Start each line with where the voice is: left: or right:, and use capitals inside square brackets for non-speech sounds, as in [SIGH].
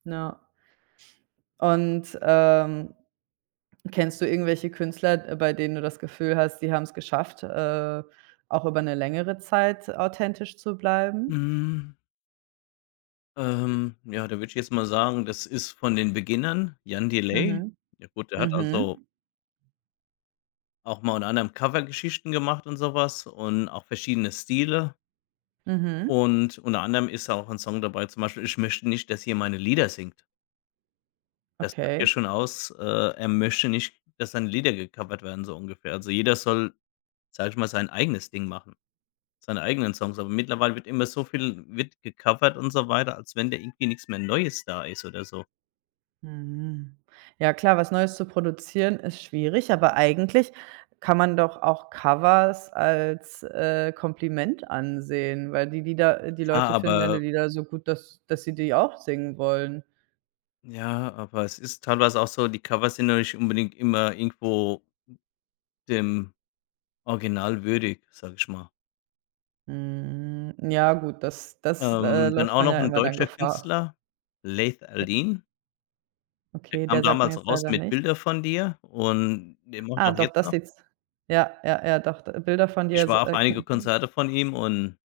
right: Na. Und, ähm, kennst du irgendwelche Künstler, äh, bei denen du das Gefühl hast, die haben's geschafft, äh, auch über 'ne längere Zeit authentisch zu bleiben?
left: Mhm. Ähm, ja, da würde ich jetzt mal sagen, das ist von den Beginnern, Jan Delay.
right: Mhm.
left: Ja gut, der hat, also
right: Mhm.
left: auch mal, unter anderem, Covergeschichten gemacht und so was und auch verschiedene Stile
right: Mhm.
left: und unter anderem ist auch 'n Song dabei, zum Beispiel „Ich möchte nicht, dass ihr meine Lieder singt.“ Das sagt ja
right: Okay.
left: schon aus, äh, er möchte nicht, dass seine Lieder gecovert werden, so ungefähr. Also, jeder soll, sage ich mal, sein eigenes Ding machen, seine eigenen Songs, aber mittlerweile wird immer so viel wird gecovert und so weiter, als wenn da irgendwie nix mehr Neues da ist oder so.
right: Mhm. Ja klar, was Neues zu produzieren ist schwierig, aber eigentlich kann man doch auch Covers als, äh, Kompliment ansehen, weil die Lieder äh, die
left: Ja,
right: Leute finden deine
left: aber
right: Lieder so gut, dass dass sie die auch singen wollen.
left: Ja, aber es ist teilweise auch so, die Covers sind ja nicht unbedingt immer irgendwo dem Original würdig, sage ich mal.
right: Mhm, ja gut, das das, äh,
left: Ähm, dann
right: läuft
left: auch
right: man
left: noch
right: ja
left: 'n
right: immer dann
left: deutscher
right: Gefahr.
left: Künstler, Laith Al-Deen. Der
right: Okay,
left: kam
right: der sagt mir
left: damals
right: jetzt
left: raus
right: leider
left: mit „Bilder
right: nichts.
left: von dir“ und der macht
right: Ah
left: auch
right: doch,
left: jetzt
right: das
left: noch
right: Lieds Ja, ja, ja doch, d „Bilder von dir“,
left: Ich
right: s
left: war auf
right: äh
left: einige
right: [UNINTELLIGIBLE]
left: Konzerte von ihm und